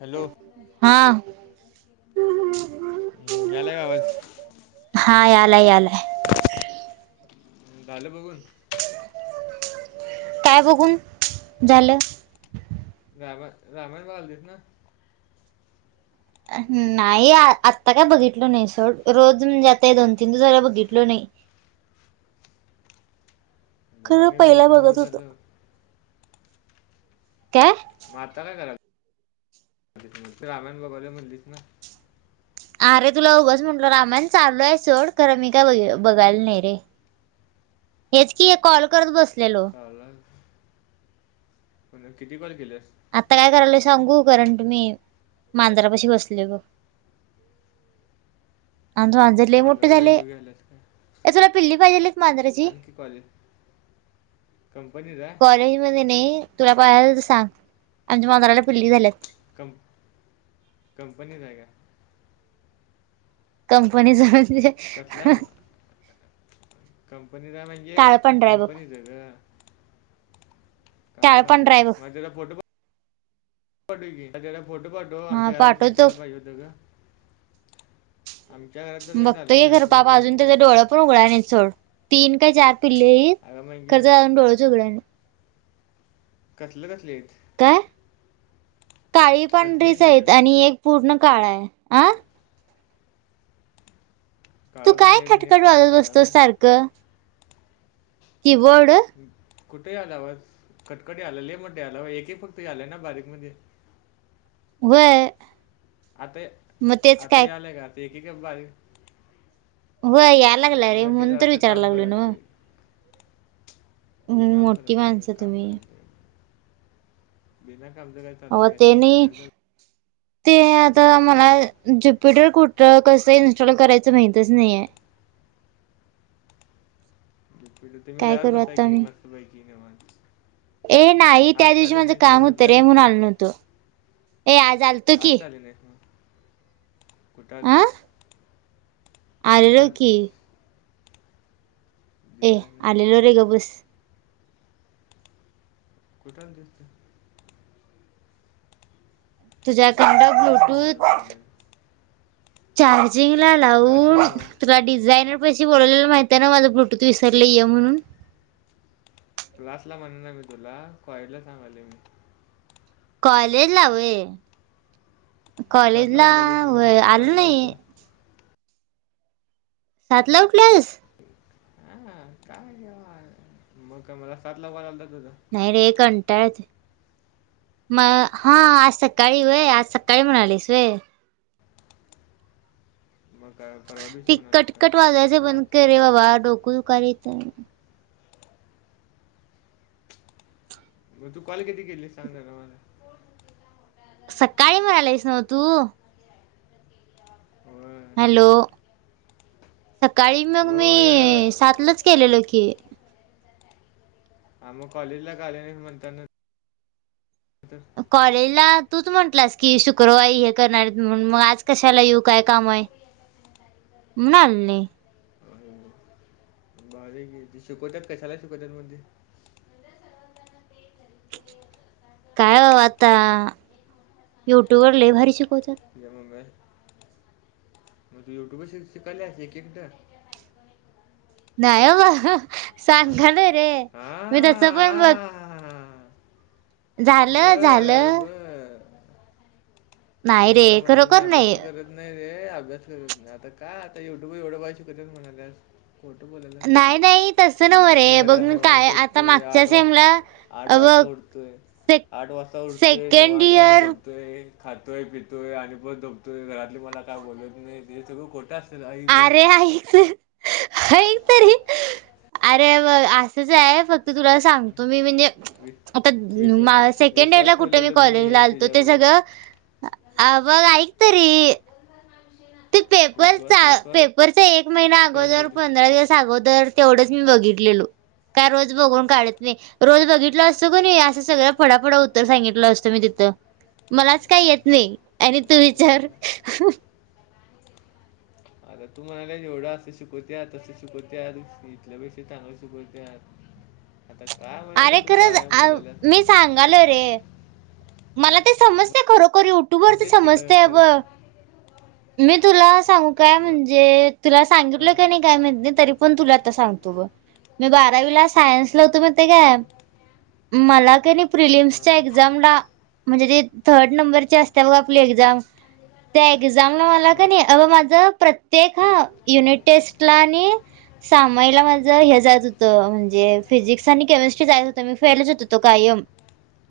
Hello, हा, हम्म, यालाय का आवाज. हा, याला याला. झालं बघून? काय बघून झालं? रामण रामाण बाल देत ना? नाही. आत्ता काय बघितल नाही सोड. रोज म्हणजे आता हे दोन तीन दिवस झाला बघितलो नाही. खरं मघाने दोन पहिला तीन बघत दिवस होतो झाल. काय? आत्ता काय कराय -रामायण [unintelligible] म्हणलीस ना? अरे तुला उगाच म्हटलो. रामायण चालू ए सोड. खरं मी काय बघ बघायला नाही रे. हेच की हे कॉल करत बसलेलो. [unintelligible] म्हणलं किती कॉल केलेस? आत्ता काय करायलेय सांगू करंट मी मांजरापाशी बसले बघ. आमचं मांजर लई मोठ्ठ मांजराचा झालय. जीव घ्यायलास का ए तुला पिल्ली पाहिजेल ए? मांजराची? आणखी कॉलेज कंपनीत आहे कॉलेज मध्ये नाही. तुला पाह्यजे तर सांग. आमच्या मांजराला पिल्ली झाल्यात. कम -कंपनीत आहे का? कंपनीच म्हणजे? कसला, कंपनीचा म्हणजे काळ पंढरा आहे बघ कंपनीच ग. काय काळ पंढरा आहे बघ [unintelligible] मझेला फोटो पाठव की. माझ्या हेला फोटो पाठव. -टो हा आमच्या राम पाठवतो सीटाला पाहिजे होत ग. आमच्या घरात तर काय चालत बघतोय नाही घर आमची [unintelligible] मम्मी अजून नको त्याच म्हणते हा डोळ पण उघडाय नाही सोड. तीन काय चार पिल्लेईत. अगं म्हणजे खरच अजून डोळ च उघडना. कसलं कसले हेत? काय? काळी कसली एक पांढरीच आहेत. कुत्री आणि एक पूर्ण काळा आहे. अ? तू काळं काय पांढरे आणि एक खटखट पूर्ण वाजवत काळं बसतोस व्हय. सारखं? कि बोर्ड? कुठे आला आवाज? खटखटी आलेले म [unintelligible] एकही फक्त आलंय ना बारीकमध्ये. व्हय. आता, मग तेच काय आताही आलाय का? आता एकी का बारी- व्हय यायला लागला रे अगं ते म्हणून तर जरासं विचारायला काम लागलो ना [unintelligible] काम मोठी करायलोय. माणसं काम तुम्ही करायलोय. बिना कामच - अ तेनी- ते आता चालवावं लागतं मला ज्युपिटर कुठं? कसं इन्स्टॉल करायचं? माहितच नाहीए. ज्युपिटर, काय करू तुम्ही [unintelligible] आता की मी? मस्त पैकी [unintelligible] ए नाही त्या आज का दिवशी आली माझं नाहीस काम आज होतं रे उठलेलीस म्हणून ना आलो नव्हतो. ए आज आलतो की. [unintelligible] कुट अ आलतीस? कुट आलेलो की आलतीस? ए दिसत आलेलो नाही रे गप बस. कुठं आलतीस तु? तुझ्याकंड दिसली नाही मला ब्लूटूथ- ट्रॉली चार्जिंग ला क्लासला लावून- नव्हा तुला डिझायनर पाशी बोलावलेला माहिती ए ना माझं ब्ल्यूटूथ विसरलंय म्हणून. क्लास ला म्हणना मी तुला. कॉलेजला सांगायलोय मी. कॉलेजला व्हय. सातला कॉलेजला उठलेलीस व्हय नव्हा आलो सातला नाही. उठून सातला उठलायस? हां. काय? म काय मला सातला कॉल आलता तुझा? नाही रे. कंटाळा येतोय. म हां आज सकाळी व्हय, आज सकाळी म्हणालीस व्हय. मग काय परवा दिवशी ती म्हणाले का कटकट वाजयच काय बंद असं कर काय रे म्हणाले बाबा, डोक दुखारें इथं म तू कॉल किती केलेस सांग जरा मला सकाळी म्हणालायस नव्ह तू होय हॅलो, सकाळी मग मी होय सातलाच केलेलो की हा म कॉलेज का आली नाहीस, म्हणतान [unintelligible] कॉलेजला तूच म्हंटलास की शुक्रवारी हे करणार येत म्हणून म आज कशाला येऊ काय काम हाय. म्हणून आले नाय. बारी गे शिकवत्यात कशाला शिकवत्यात म ते काय ओ आता युट्यूब वर लय भारी शिकवत्यात. [unintelligible] म तू युट्युबवर शि शिकायल्यास एक एकट नाय बाबा हा सांगलोय रे हा मी तस पण बघ झालं बर झालं. बर आणि नाही रे मला म्हणती मी खरोखर नाही अभ्यासच करत नाय रे अभ्यास करत नाय आता काय आता युट्यूबवर एवढं भारी शिकवतात म्हणाल्यास खोट बोयलाल्या नाही केवढं, नाही तसं नव्ह म्हणते मी रे बघ घरात निवांत काय आता झोपतोय मागच्या आठ वाज सेमला आठ अ वाजता बघ उठतोय. से आठ वाजता उठतोय. सेकंड निवांत पणे इयर झोप तोय. खातोय पितोय आणि परत झोपतोय. घरातले मला काय बोलत नाय हे सगळं खोटं अस अरे ऐक तर ऐक तरी अरे बघ असंच हाय, फक्त तुला सांगतो मी म्हणजे वि आता विश्वा मा सेकंड विश्वास इयरला कुठ मी ठेवलेलो कॉलेजला आलतो ते तुझ्यावर सगळं अ बघ ऐकतरी ते पेपरचा, विश्वास विश्वास पेपरचा एक महिना अगोदर गेलो पंधरा दिवस अगोदर तेवढंच मी बघितलेलो. काय रोज बघून काढत नाई रोज बघितलो असतं कणी, असं सगळं फडाफडा उत्तर सांगितलं असतो मी तिथं मलाच काय येत नाय आणि तू विचार आता तू म्हणाल्यास एवढं असं शिकवत्यात तंसं शिकवत्यात इथल्या पेक्षा चांगलं शिकवत्यात [unintelligible] आता काय अरे खरंच, आ व बोलायला मी सांगालो रे मला ते समजतय खरोखर मग युट्यूबवरच तेच की काय समजतय अब खरंच मी तुला सांगू काय हां म्हणजे, तुला सांगितलं क नाय काय माहिती तरी पण तुला आता सांग मी बारावीला सायन्सला होतो, माहितय काय मला कनी प्रिलिम्स हां एक्झामला म्हणजे ते थर्ड नंबरची असत्या बघ आपली एक्झाम त्या एक्झामला मला हां कनय अग माझ प्रत्येक ह युनिट टेस्टला आणि सामायला माझं हे जायत होतं. म्हणजे फिजिक्स आणि केमिस्ट्री जायत होत. मी फेलच होत तो कायम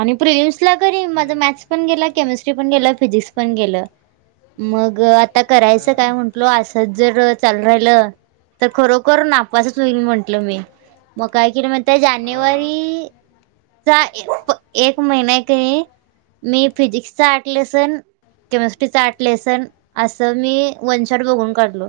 आणि प्रिलिम्सला तरी माझं हम्म. मॅथ्स पण गेलं, केमिस्ट्री पण गेलं. फिजिक्स पण गेलं. मग आता हा. करायचं काय म्हटलो, असंच जर चालू राहिलं तर खरोखर नापसच होईल म्हंटलं मी, म काय केल माहितीय हा. जानेवारीचा ए एक महिना ए ते मी फिजिक्सच आठ लेसन केमिस्ट्रीच आठ लेसन असं मी वनशॉट बघून काढलो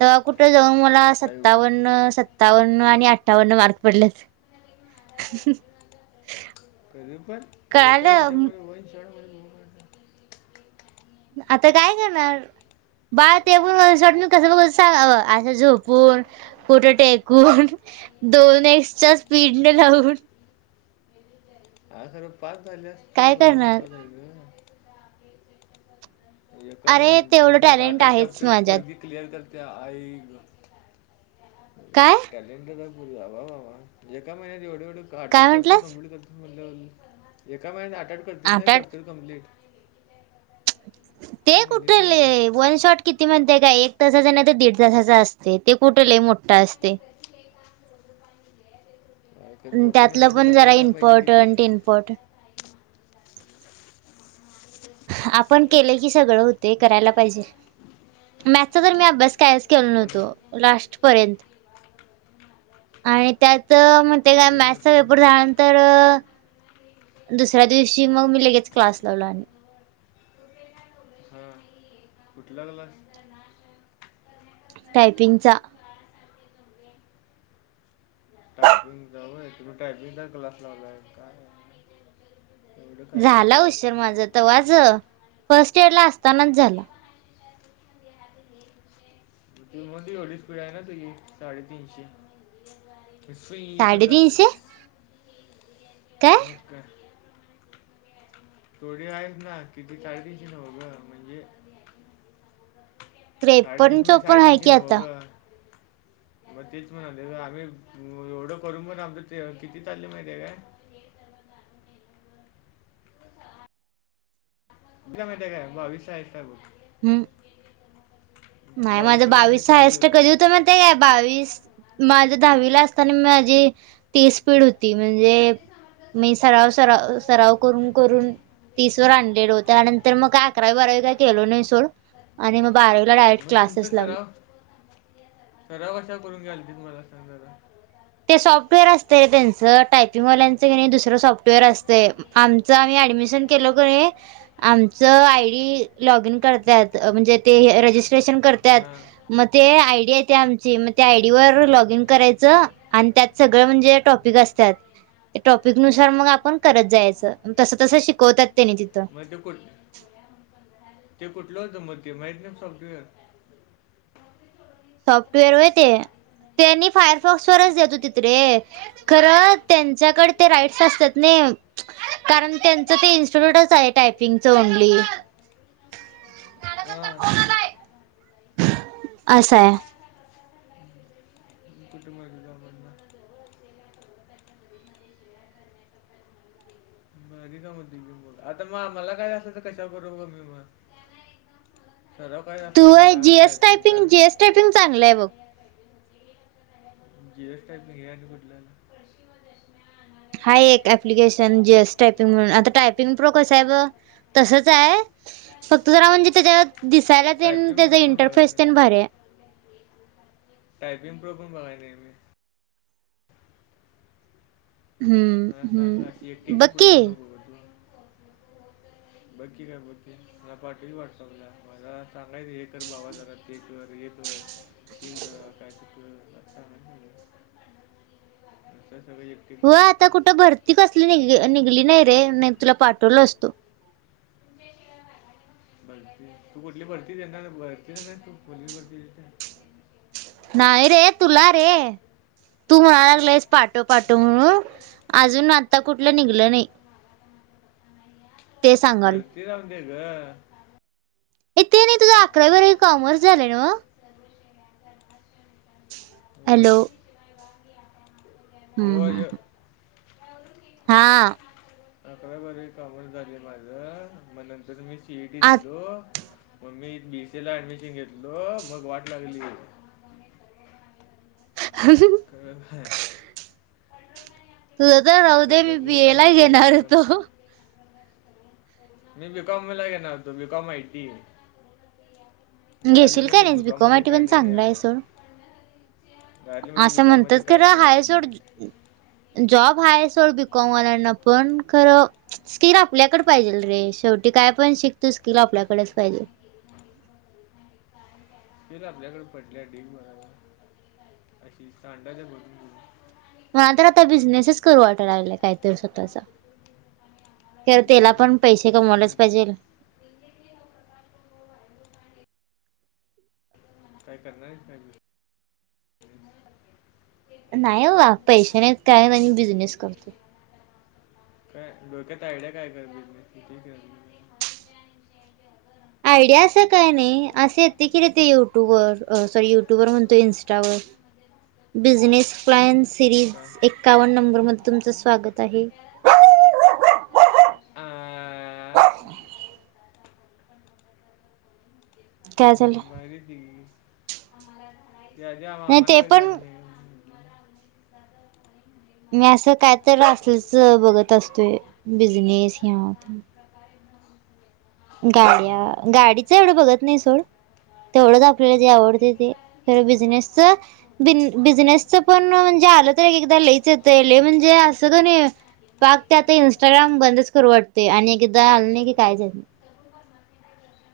तवा कुठं जाऊन मला अयो. सत्तावन्न- सत्तावन्न आणि अठ्ठावन्न मार्क पडल्यात ह आई शप्पत एका कळालं हेज्यामध्ये वनशॉट मध्ये [unintelligible] आता काय करणार बाळ ते पण वन शाॅट मी कसं बगत होतो सांग असं झोपून कुठ टेकून दोन एक्सच्या स्पीडने लावून आग खरं पास झाल्यास तू काय हे करणार? महत्वाच आहे ग एका अरे तेवढं महिन्यात टॅलेंट आठ-आठ आहेच चॅप्टर माझ्यात पुरगी क्लिअर करत्या आई गं काय [unintelligible] टॅलेंट हाय मग आ बा-बा एका महिन्यात एवढ-एवढ आठ काय -आठ चॅप्टर म्हंटलंस? कमप्लीट करत म्हल्यावर एका महिन्यात आठ -आठ करतीस ना आता चॅप्टर कम्प्लीट ते तू कुठ म्हणलीस ना आता लई वन शॉट किती म्हणजे काय एक तासाच नाही तर दीड तासाचा असतय ते कुठ लय मोठ असतय ह त्यातलं पण जरा इम्पॉर्टन्ट-इम्पॉर्टन्ट आपण केलं की सगळं होतय करायला पाहिजे मॅथ्स चा तर मी अभ्यास कायच केलो आम्हाला नव्हतो लास्टपर्यंत [inaudible] आणि त्यात मग ते काय केली नव्हती मॅथ्सचा ना. पेपर झाला तर दुसऱ्या दिवशी मग मी लगेच क्लास लावला आणि हम [inaudible] कुठला क्लास [unintelligible] टायपिंग चा टायपिंगचा होय तुम्ही टायपिंगचा क्लास लावला आहे काय एवढं काय-काय केलायसा तुम्ही भारी आहे फस्ट इयर ला असतानाच झाल [unintelligible] म तेंव्हा ची एवढी स्पीड आहे ना तुझी साडेतीनशे सुइं करत साडेतीनशे जातीस मग काय थोडी आहेत ना किती साडेतीनशे नव्ह गं म्हणजे साडे त्रेपन्न तीनशे म्हणजे साडे चोपन्न आहे तीनशे की नव्ह आता गं मग तेच म्हणालोय ग आम्ही एवढं करून पण आमच किती चाललय माहिती आहे काय. [unintelligible] किती आहेत माहितीय काय बावीस आहेत काय बग हम्म नाही माझं बावीसशे बघ मी बावीसच कधीच हायस्ट गेलो ना कधी होतं महीतीय काय माहितीय काय बावीस माझ दहावी ला असताना माझी तीस स्पीड होती म्हणजे मी सराव- सराव -सराव करून-करून तीस वर आणलेलो त्या नंतर मग अकरावी बारावी काय केलो नाही सोड आणि मग बारावीला डायरेक्ट तुमचा क्लासेस लावले सराव सराव कशावर करून घ्यालतीत मला सांग जरा ते सॉफ्टवेअर असतय त्यांचं टायपिंगवाल्याच कणी दुसरं सॉफ्टवेअर सॉफ्टवेअर असतय आमच आम्ही ऍडमिशन केलो कणी आमचं आय डी लॉगइन करत्यात म्हणजे ते रजिस्ट्रेशन करत्यात मग ते आय डी आहे ती आमची,, मग त्या आयडीवर लॉग इन करायचं आणि त्यात सगळं म्हणजे टॉपिक असत्यात. ते टॉपिक नुसार मग आपण करत जायाचं,, तसं तस शिकवतात त्यांनी तिथं मग ते कुठ, ते कुठलं होतं मग ते माहीत नाही सॉफ्टवेअर? सॉफ्टवेअर वय ते, त्यांनी फायरफॉक्स वरच देत हुतित रे. खरं त्यांच्याकडं ते राईटस असत्यात नाई. कारण त्यांचं ते इन्स्टिट्यूटच आहे टायपिंगच ओन्ली. हा. असंय. [unintelligible] कुठ मारगी का पनणार [unintelligible] मग कामत. [unintelligible] आता म मला काय असलं तर कशा करु मी मग, सराव पाहिजे असला तू मला जीएस टायपिंगचा. टायपिंग जीएस -टायपिंग चांगलंय बघ. जी एस टाईपिंग हे आणि कुठलं.? हाय एक ऍप्लिकेशन जी एस टायपिंग म्हणून,, आता टायपिंग प्रो कसं हाय ब,, तसंच हाय फक्त जरा म्हणजे त्याच्यात दिसायला तेन, टायपिंग त्याचा प्रो पण इंटरफेस बघायला तेन भारी आय. टायपिंग प्रो पण बघाय नाही मी. हम्म मला सांग अशी एकटी हम्म बघा की. [unintelligible] [inaudible] बकी काय बकी,, मला पाटव की वाट्सापला, मला सांगायच हे कर भावा, जरा हे कर ते कर, शिक जरा काय तर कर. [inaudible] [unintelligible] हो, आता करतीस कुठं भरती कसली निघ निघली नाही रे,, नाही तर तुला पाठवलं असतो. भरती, तू कुठली भरती देणार भरती देणार हाय तू कुठली, पोलीस भरती देणार नाही रे तुला रे. तू म्हणा लागलायस पाटव पाटव मला म्हणून,, अजून आता कुठलं निघलं नाही. ते सांगालोय. ते राहु देे गं ए ते नाही तुझं अकरावी बारावी कॉमर्स झालंय नवं. तर [unintelligible] त्यात काय हॅलो! होय. हां. खर बरं कामर्स झालय माझं,, मग नंतर मी सीईटी आता दिलो मग मी बीसी ला ऍडमिशन घेतलो,, मग वाट लागली. हहहह. खरंच हाय. तुझं तर राहू आता दे मी बी जगु ए का ला मरू घेणार होतो. मी बिकॉमला घेणार हुतो, बिकॉम आईटी. घरातली घेशील काय म्हणलीत नाहीस बीकॉम बिकॉममध्ये आयटी काय पण नाही चांगलं आहे याय. सोड असं म्हणत्यात दुकानामध्ये काय खरं नाही आहे हाय सोड म्हणले जॉब आहे सोड बी. कॉम वाल्यांना पण खरं स्किल आपल्याकडे पाहिजेल रे शेवटी काय पण शिक तू स्किल आपल्याकडेच पाहिजेल स्किल आपल्याकड पडल्या डीग भर हाय बघ अशी सांडाल्या भरून भरून. मला तर आता बिझनेसच करू वाटलाय लागलय काहीतरी स्वतःच खरं तेला पण बिझनेस पैसे बिझनेस काय कमवायलाच पाहिजेल करतेस हम काय करणार हायस काय तू नेमकं नाही बाबा पैसे नाहीत कायच आणि बिझनेस करतो काय डोक्यात आयडिया काय खरं बिजनेसची दे की जरा [inaudible] आयडिया असा काय नाही असं येतय कि रे ते यूट्यूब यट्यूवर सॉरी युट्युवर म्हणतो इंस्टा वर बिझनेस प्ल्यान्स सिरीज काय? एक्कावन्न नंबर मध्ये तुमचं स्वागत आहे हा [inaudible] काय झाल [unintelligible] [inaudible] नाही ते पण म राहूदे मी असं काय तर असच बघत असतोय बिझनेस यांव त्यांव तुला काय [inaudible] गाडया गाडीच एवढं बघत नाही सोड तेवढंच आपल्याला जे आवडतय ते खर बिझनेसच बीन बिझनेसच पण म्हणजे आलं तर एकएकदा लईच येतय लय म्हणजे असं कनय पाक त्यात इन्स्टाग्राम बंदच करू वाटतय आणि एकएकदा आल नाही की कायच येत नाय